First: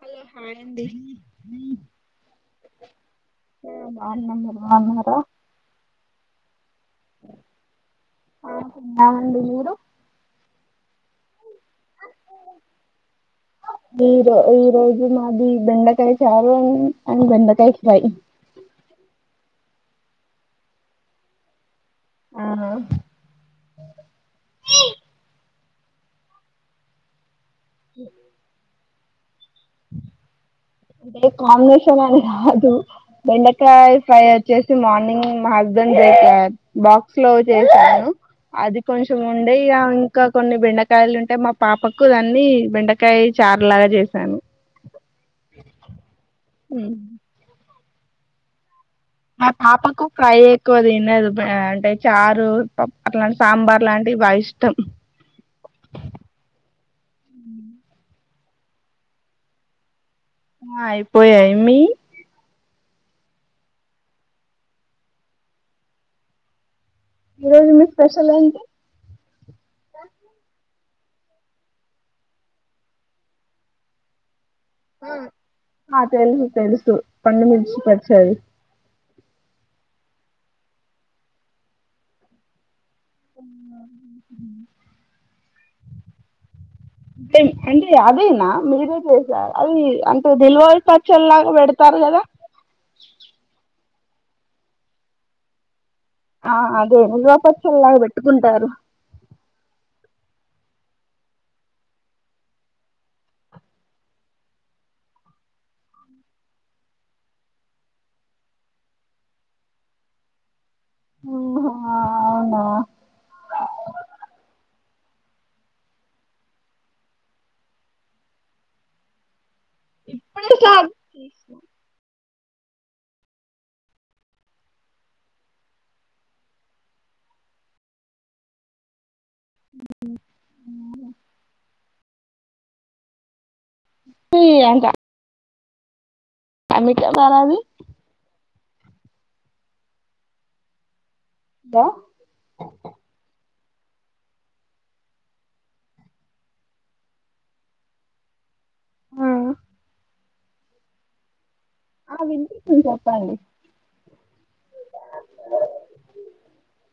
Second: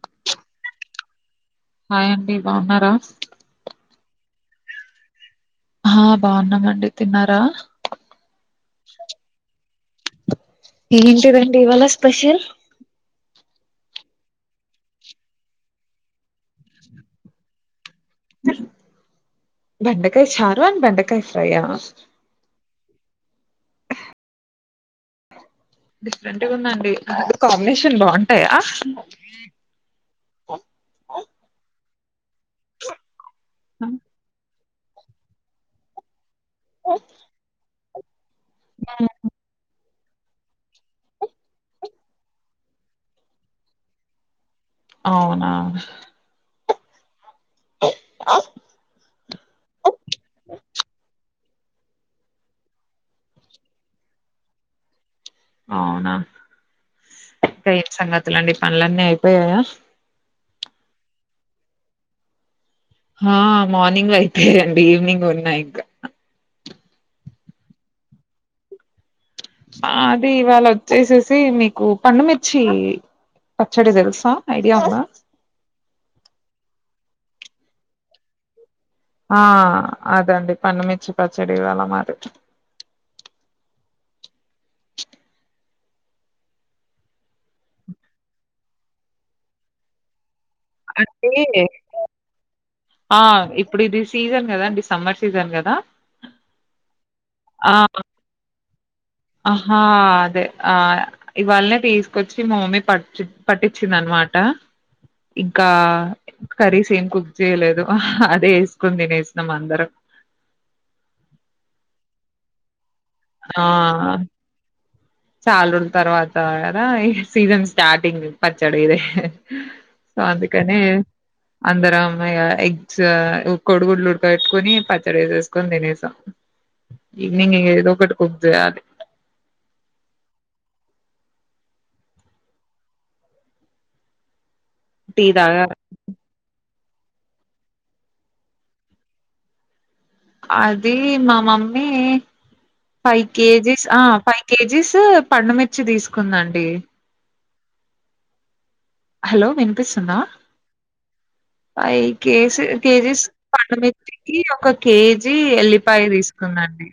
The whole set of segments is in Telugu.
హలో హాయండి హాయ్ అండి బాగున్నారా న్నమ్ మీర్బాన్నార హా బాగున్నామండి తిన్నారా ఆ తిన్నామండి మీరు ఏంటిదండి ఇవాళ స్పెషల్ ఈ ఈ రోజు మాది బెండకాయ్ చారు అండ్ బెండకాయ ఫ్రయ్ బెండకాయ్ చారు అండ్ బెండకాయ ఫ్రై ఆ ఆ ఆ డిఫరెంట్గుందండి కాంబినేషన్ బాంటయా ఈ ఇ కాంబినేషన్ అ అదు బెండకాయ ఫ్రై వచ్చే మార్ర్నింగ్ మా హస్బెండ్ దత బాక్స్ లో చేస అ అది కొంచెం ఉండే ఇంకా కొన్ని బెండకాయలు ఉంటే మా పాపకు దాన్ని బెండకాయ చారులాగా చేసాను అవునా అ ఆ పాపకు ఫ్రై ఎక్కువ తినదు అంటే చారు ప అట్లాంటి సాంబార్ లాంటివి బాగా ఇష్టం అవునా ఇంకా ఏం సంగతులండి పనులన్నీ అయిపోయాయా ఆ ఇయిపోయా ఎ మీ ఆ మార్నింగ్ లో అయితండి ఈవినింగ్ ఉన్నాయి ఇంకా ఈ రోజు మీ స్పెషల్ ఏంటి ఆ అదే ఇవాళ వ చేసేసి మీకు పండుమిర్చి పచ్చడి తెలుసా ఐడియా ఉందా ఆ తెలుసు తెలుసు పండు మిర్చి పచ్చడి ఆ అదండి పన్నమిీచ్చి పచ్చడి ఇవాళ మాది అవున హమ్ టే ఎంటి అదేనా మీరే చేసార అది అంత్ త తెల్వద్ పచ్చలాగా అంటే పెడతారు కదా ఆ! ఇప్పుడిది సీజన్ కదండి సమ్మర్ సీజన్ కదా ఆ అదె నిల్వపచ్చలాగా పెట్టుకుంటారు ఆహా అదె ఆ ఇవాల్నే తీసుకొచ్చి మ మమ్మీ పచ్చి పట్టించింది అనమాట ఇంకా కరీస్ ఏం కుక్ చేయలేదు అదే ఎసుకుని తినేస్నం అందరం. ఆహా అవునా ఆ చాల్ రోజు తర్వాత కదా ఈ సీజన్ స్టార్టింగ్ పచ్చడ ఇది సొ ఇప్పుడే అందుకనే స్టార్ట్ చేసినా. అందరం గా ఎగ్స్ కొడుగుడ్లు ఉడక పెట్టుకొని పచ్చడి ఎసేసుకొని తినసా ఈవినింగ్ ఇగ ఏదో ఒకటి కుక్ చేయాలి. [unintelligible] ఈయన్ టీ తాగ అమికే మా రాదు అది ఈ మా మమ్మీ ఫైవ్ కేజీ ఆ ఫైవ్ కేజీస్ పండుమిర్చి తీసుకుందండి ఆ హలో వినిపిస్సుందా పై ఆ, కేస్ వినిపిస్తుంది కేజీస్ చెప్పండి పండుమిర్చికి ఒక కేజీ ఎల్లిపాయ్ తీసుకుందండి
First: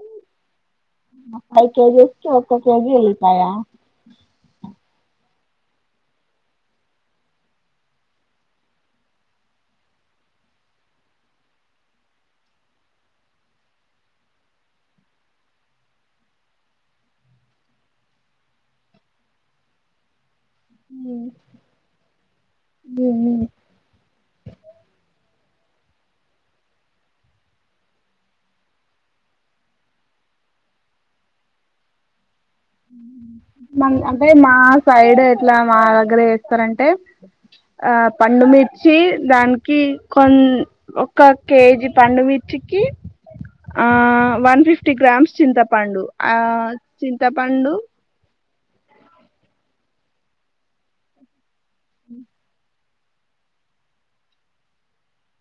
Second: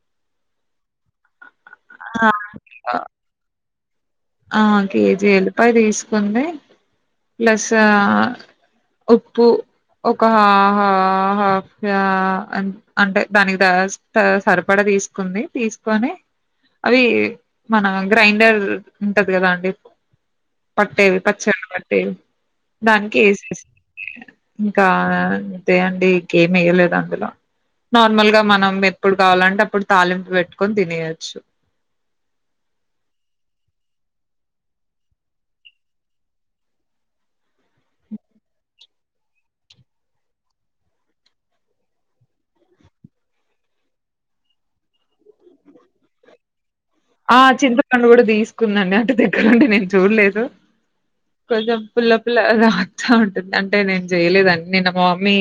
ఉమ్ ఆ ఫై కేజేస్కి ఆ ఒక్క కేజి ఎల్లిపాయా ఆ కేజీ ఎల్లిపాయ్ తీసుకుంది ప్లసా ఉప్పు ఒక హ హ హ ఆ హ ఫ్ అన్ అంటే దానికి త సరిపడా తీసుకుంది తీసుకొని అవి మన గ్రైండర్ టది కదా అండి ఉ పట్టేవి పచ్చళ్లు పట్టేవి ఉ దానికి ఉ ఎసేస్ ఇంకా తే అండి ఇంకేం ఎయలేదు అందులో నార్మల్ గా మనం ఎప్పుడు కావాలంటే అప్పుడు తాలింపు పెట్టుకొని తినేయచ్చు. అన్ అంటే మా సైడ్ ఎట్లా మా దగ్గర ఎస్తరంటే ఆ పండు మిర్చ్ చ్చి దానికి కొన్ ఒక కేజి పండుమిర్చికి ఆ వన్ ఫిఫ్టీ గ్రామ్స్ చింతపండు ఆ ఆ చింతపండు కూడ తీస్ కుందండి, అంటె దగ్గరుండి నేన్ చూలేదు కొంచం పుల్ల పుల్లగా తా ఉంటుంది అంటే నేన్ చేయలేదు అన్ని నిన్న మా మమ్మీ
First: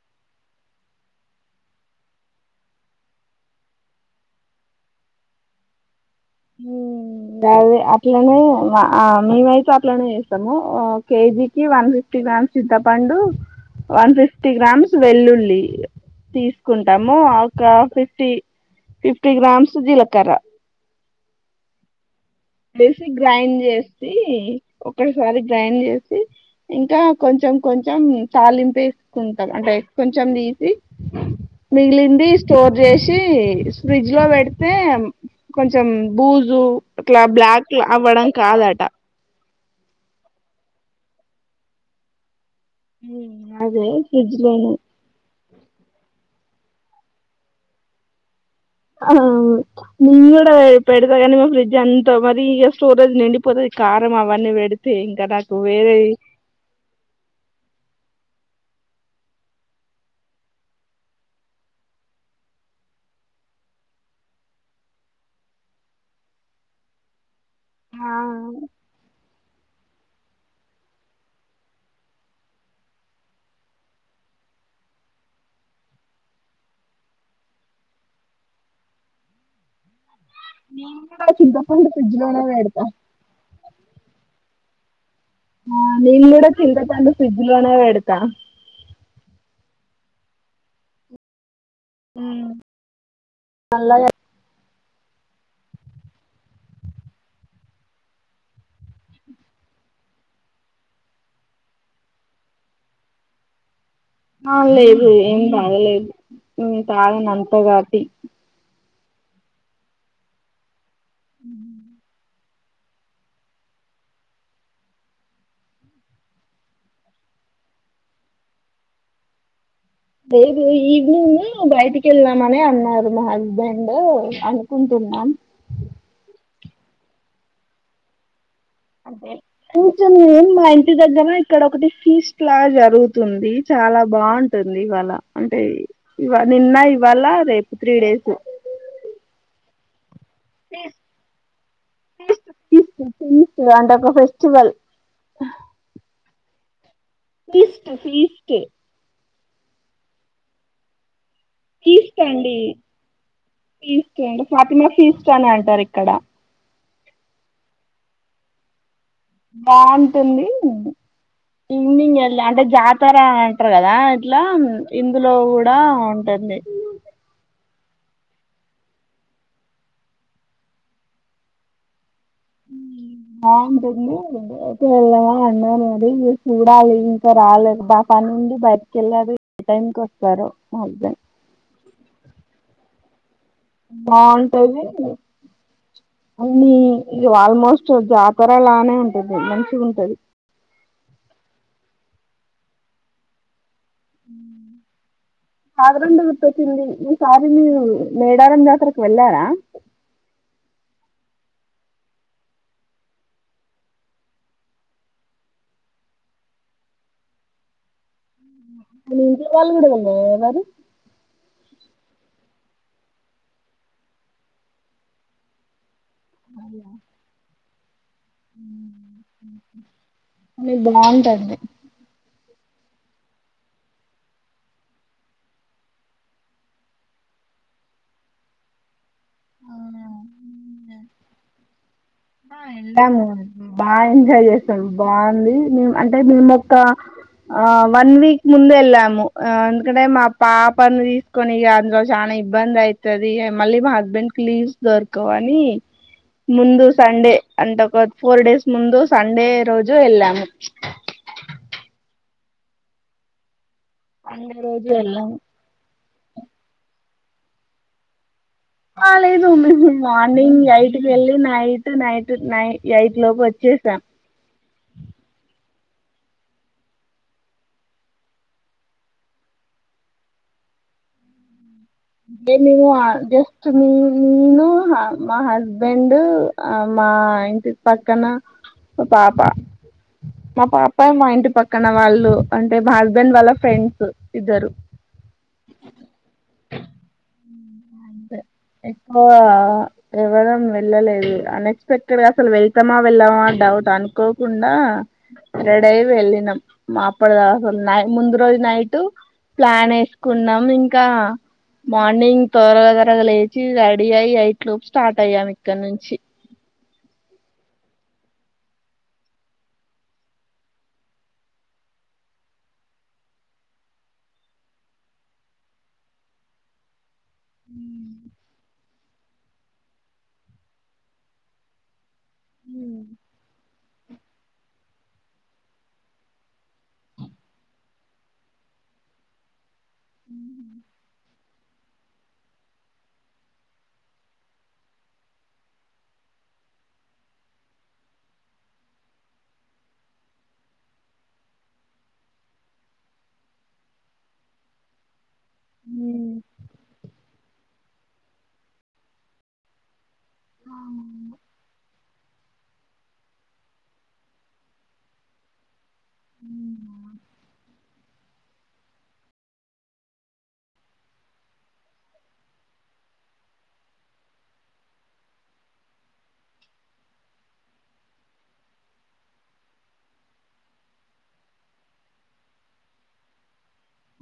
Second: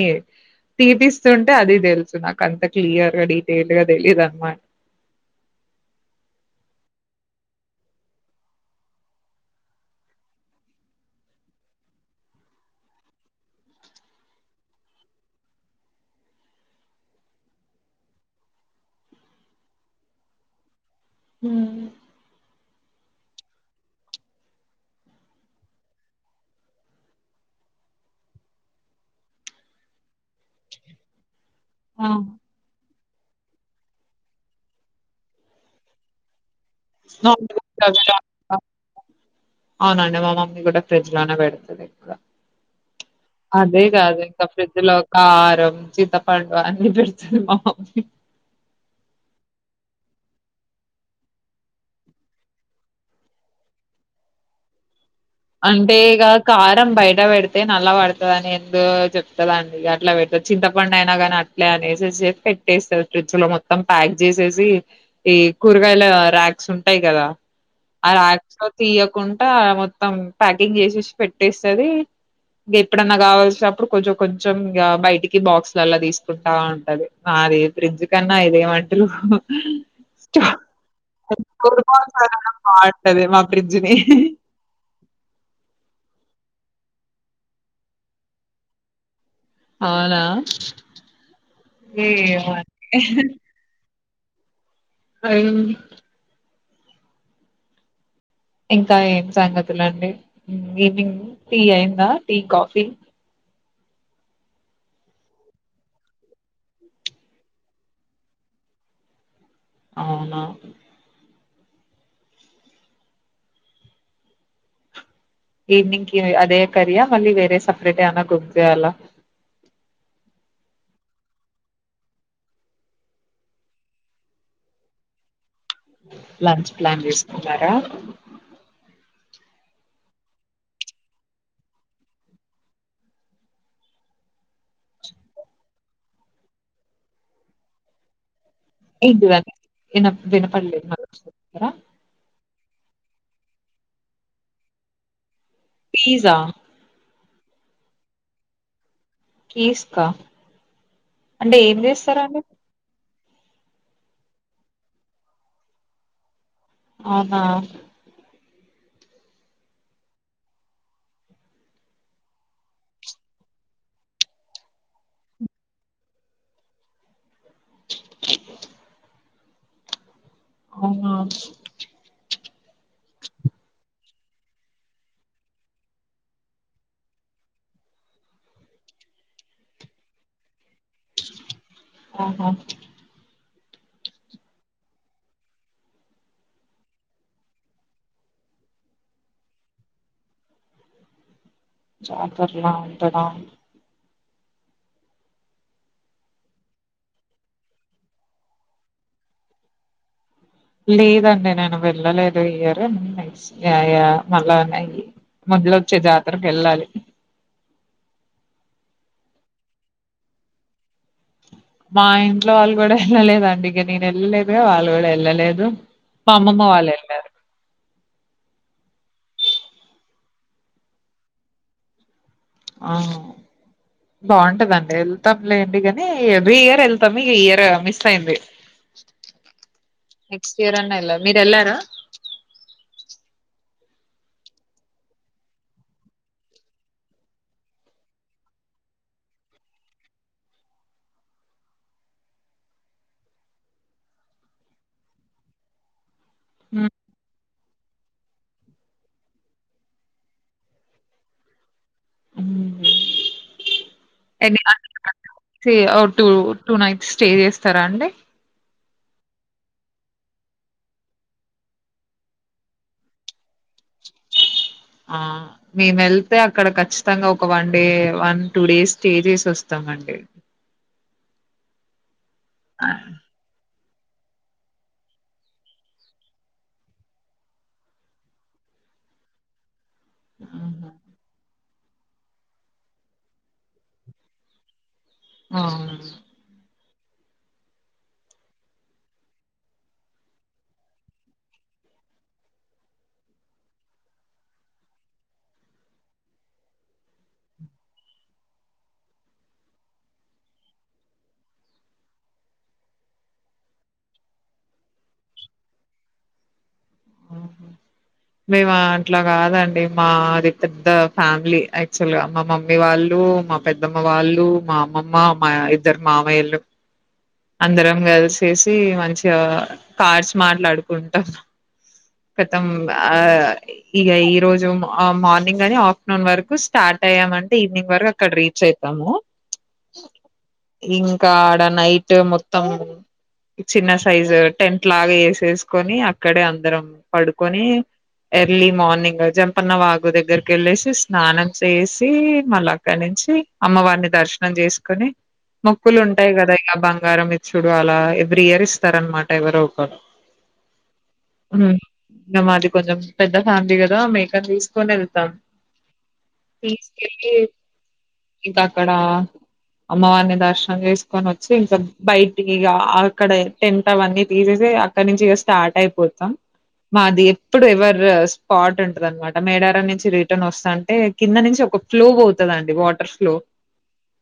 తీపిస్తుంటే అది తెలుసు నాకు అంత క్లియర్గా డీటెల్డ్గ తెలీయదన్నమాట హమ్ అదె అట్లనే మ మేమైతే అట్లనే చేస్తము, కేజీకి వన్ ఫిఫ్టీ గ్రామ్స్ చింతపండు వన్ ఫిఫ్టీ గ్రామ్స్ వెల్లుల్లి తీసుకుంటాము, ఒక ఫిఫ్టీ ఫిఫ్టీ గ్రామ్స్ జీలకర్ర ఉమ్ సి గ్రైండ్ చేసి ఒకసారి గ్రైండ్ చేసి ఇంకా కొంచెం కొంచెం తాలింపెస్కుంటం అంటే కొంచెం తీసి మిగిలింది స్టోర్ చేస్ వచ్చి ఫ్రిడ్జ్ లో పెడితే కొంచెం బూజు లా బ్లాక్ అవ్వడం కాదట అవునండి మా మమ్మీ కూడా ఫ్రిడ్జ్ లోనే పెడుతుంది ఇంకా అదే కాదు ఇంకా ఫ్రిడ్జ్ లో కారం చింతపండ్ అన్నీ పెడుతది మా మమ్మీ ఆహ నేను కూడా పెడతా కానీ మా ఫ్రిడ్జ్ అంతా మరి ఇక స్టోరేజ్ నిండిపోతది కారం అవన్నీ పెడితే ఇం అంటే ఇగా కారం బయట పెడితే నల్ల బడతడనేస్ ముందు చెప్తదా అండి అట్లా పెడ్ చింతపండు అయినా కానీ అట్లే అనేసి పెట్టేస్తది ఫ్రిడ్జ్ లో మొత్తం ప్యాక్ చేసేసి ఈ కూరగాయల ర్యాక్స్ ఉంటాయి కదా ఆ [inaudible] తీయకుంట మోత్ మొత్తం ప్యాకింగ్ చేసేసి పెట్టేస్తది ఇగా ఎప్పుడన్నా కావాల్సినప్పుడు కొంచెం కొంచెం ఇంక బయటికి బాక్స్ లల్లా తీసుకుంటా ఉంటది నాదే ఫ్రిడ్జ్ కన్నా ఇదేమంటలు నేను కూడా [inaudible] చింతపండు ఫ్రిడ్జ్ లోనే పెడతా బాగుంటది మా ఫ్రిడ్జ్ ని ఆ నేన్ కూడా చింతపండు ఫ్రిడ్జ్ లోనే పెడతా అవునా ఏమో అండి అవును ఇంకా ఏం సంగతులండి ఈవినింగ్ టీ అయిందా టీ కాఫీ ఆ లేదు ఏం తాగలేదు ఏం తాగన అంతగాటి అవునా హ ఈవినింగ్ కి అదే కర్రీ ఆ మళ్ళీ వేరే సపరేట్ ఏమైనా కుక్ చేయాలా లేేదు ఈవినింగ్ బయటికి వెళ్దామనే అన్నారు మా హస్బెండ్ అనుకుంటున్నాం లంచ్ ప్లాన్ చేసుకున్నారా అంతే కూర్చుం మా ఇంటి దగ్గర ఇక్కడ ఒకటి ఫీస్ట్ లా జరుగుతుంది చాలా బాగుంటుంది ఇవాళ అంటే ఇవా నిన్న ఇవాళ రేపు త్రీ డేస్ [unintelligible] ఎనఫ్ దినపల్లి అవచ్చు కదా ఫీస్ట్ ఫీస్ట్ అంటే ఒక ఫెస్టివల్ పీజ్ ఆ ఫీస్ట్ ఫీస్ట్ కేసుకా అంటే ఏం చేస్తారా అండి ఫీస్ట్ అండి ఫాతిమా ఫీస్ట్ అని అంటారు ఇక్కడ అవునా బాగుంటుంది ఈవినింగ్ వెళ్ళి అంటే జాతర అంటారు కదా అట్లా ఇందులో కూడా ఉంటుంది అ అవునా బాగుంటుంది అయితే వెళ్దామా అన్నారు అది మీరు చూడాలి ఇంకా రాలేదు బ పనిండి బయటికి వెళ్ళారు ఏ టైంకి వస్తారో ఆహా బాగుంటది అన్ని ఇ ఆల్మోస్ట్ జాతరలానే ఉంటది మంచిగ ఉంటది జాతర్లా ఉంటదా కాదరండ గుర్తొచ్చింది ఈసారి మీరు మేడారం జాతరకు వెళ్ళారా లేదండి నేను వెళ్ళలేదు ఈ ఇయరు నెక్స్ట్ యా యా మళ్ళా మద్యలో వచ్చే జాతరకు వెళ్ళాలి మీ ఇంట్లో వాళ్ళు కూడా వెళ్నారా మరి మా ఇంట్లో వాళ్ళు కూడా వెళ్ళలేదండి ఇక నేను వెళ్ళలేదు వాళ్ళు కూడా వెళ్ళలేదు మా అమ్మ వాళ్ళు వెళ్ళారు లేదు బాగుంటుంది ఆ బాగుంటదండి వెళ్తాం లే ఇంటికి అని ఎవ్రీ ఇయర్ వెళ్తాం ఈ ఇయర్ మిస్ అయింది అవునా శరన్న వెళ్ళా మీరెళ్ళారా ఆ వెళ్ళాము బాగా ఎంజాయ్ చేసాము బాగుంది మే అంటే మేము ఒక ఆ వన్ వీక్ ముందే వెళ్ళాము ఎందుకంటే మా పాపను తీసుకొని అందులో చానా ఇబ్బంది అవుతుది మళ్ళీ మా హస్బెండ్ కి లీవ్స్ దొరకవని ముందు సండే అంటే ఒక ఫోర్ డేస్ ముందు సండే రోజు వెళ్ళాము ఉమ్ సండే ఎన్ని రోజు వెళ్ళాము అవర్స్ ఓ టూ టూ నైట్స్ స్టే చేస్తారా అండి ఆ లేదు ఉ మార్నింగ్ ఎయిట్కి వెళ్ళి నైట్ నైట్ నై ఎయిట్ లోపు వచ్చేసాం ఆ మేము వెళ్తే అక్కడ ఖచ్చితంగా ఒక one day one two days stay చేసి వస్తాం అండి అంటే మేము ఆడ జస్ట్ మీ నేను మా హస్బెండ్ మా ఇంటి పక్కన పాప మా పాప మా ఇంటి పక్క పక్కన వాళ్ళు అంటే మా హస్బెండ్ వాళ్ళ ఫ్రెండ్స్ ఇద్దరు అవును అంతే ఎక్కువ ఎవ్వరం వెళ్ళలేదు అన్ఎక్స్పెక్టెడ్గా అసలు వెళ్తామా వెళ్ళమా డౌట్ అనుకోకుండా రెడయి వెళ్ళినాం మాప్పుడుదాకున్నాం ముందు రోజు నైట్ ప్లాన్ వేసుకున్నాం ఇంకా మార్నింగ్ త్వరగా త్వరగ లేచి రెడీ అయి ఎయిట్ లోపు స్టార్ట్ అయ్యాము ఇక్కడ నుంచి మేము అట్లా కాదండి మాది పెద్ద ఫ్యామిలీ యాక్చువల్గా మా మమ్మీ వాళ్ళు మా పెద్దమ్మ వాళ్ళు మా అమ్మమ్మ మా ఇద్దరు మామయ్యలు అందరం కలిసేసి మం చిగా కార్స్ మాట్లాడుకుంటాం కతం ఆ ఇక ఈ రోజు మా ఆ మార్నింగ్ అని ఆఫ్టర్నూన్ వరకు స్టార్ట్ అయ్యామంటే ఈవినింగ్ వరకు అక్కడ రీచ్ అయితాము ఇంకా గానైట్ మొత్తం చిన్న సైజు టెంట్ లాగా ఏసేసుకొని అక్ క్కడే అందరం పడుకొని ఎర్లీ మార్నింగ్ జంపన్న వాగు దగ్గరికి వెళ్ళేసి స్నానం చేసి మళ్ళా అక్కడి నుంచి అమ్మవారిని దర్శనం చేసుకొని మొక్కులు ఉంటాయి కదా ఇలా బంగారం ఇచ్చుడు అలా ఏ బ్రియర్ ఇస్తారన్మాట ఎవరొకరు ఆ ఊహు ఇంక మాది కొంచెం పెద్ద ఫ్యామిలీ కదా మేకని తీసుకొని వెళ్తాం తీస్కెల్లి ఇంకా అక్కడ అమ్మవారిని దర్శనం చేసుకొని వచ్చి ఇంకా బయటికిగ అక్కడ టెంట్ అవన్నీ తీసేసి అక్కడ నుంచి ఇక స్టార్ట్ అయి పోతాం మాది ఎప్పుడు ఎవర్ స్పాట్ ఉంటది అనమాట మేడారం నుంచి రిటర్న్ వస్తాన్టే కింద నుంచి ఒక ఫ్లో పోతదండి వాటర్ ఫ్లో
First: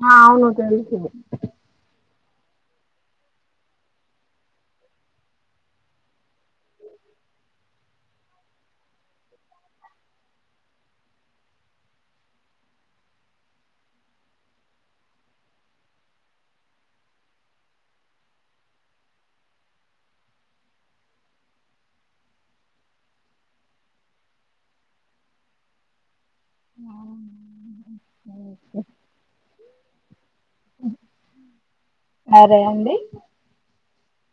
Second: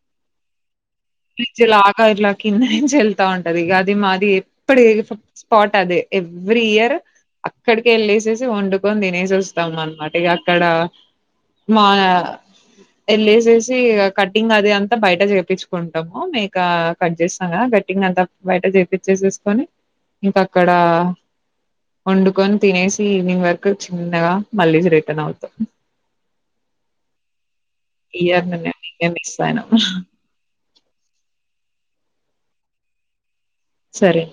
ఆ అవును తెల్సు బ్రిడ్జ్ లాగా ఇట్లా కింద నుంచి వెళ్తా ఉంటది ఇక అది మాది ఎప్పుడు ఎవర్ స్పాట్ అది ఎవ్రీ ఇయర్ అక్కడికెవెళ్ళేసేసి వండుకొని తినేసి వస్తాము అనమాట ఇక అక్కడ మా ఎళ్ళేసేసి ఇగా కటింగ్ అది అంతా బయట చేపించుకుంటాము మేక కట్ చేస్తాంగా కట్టింగ్ అంతా బయట చేపిచ్చేసేసుకొని ఇంక అక్కడ వండుకొని తినేసి ఈవినింగ్ వరకు చిన్నగా మళ్ళీ రిటర్న్ అవుతాం అవును ఈ ఇయర్ నుండే మేం మిక్స్ అయినం అరే అండి సరే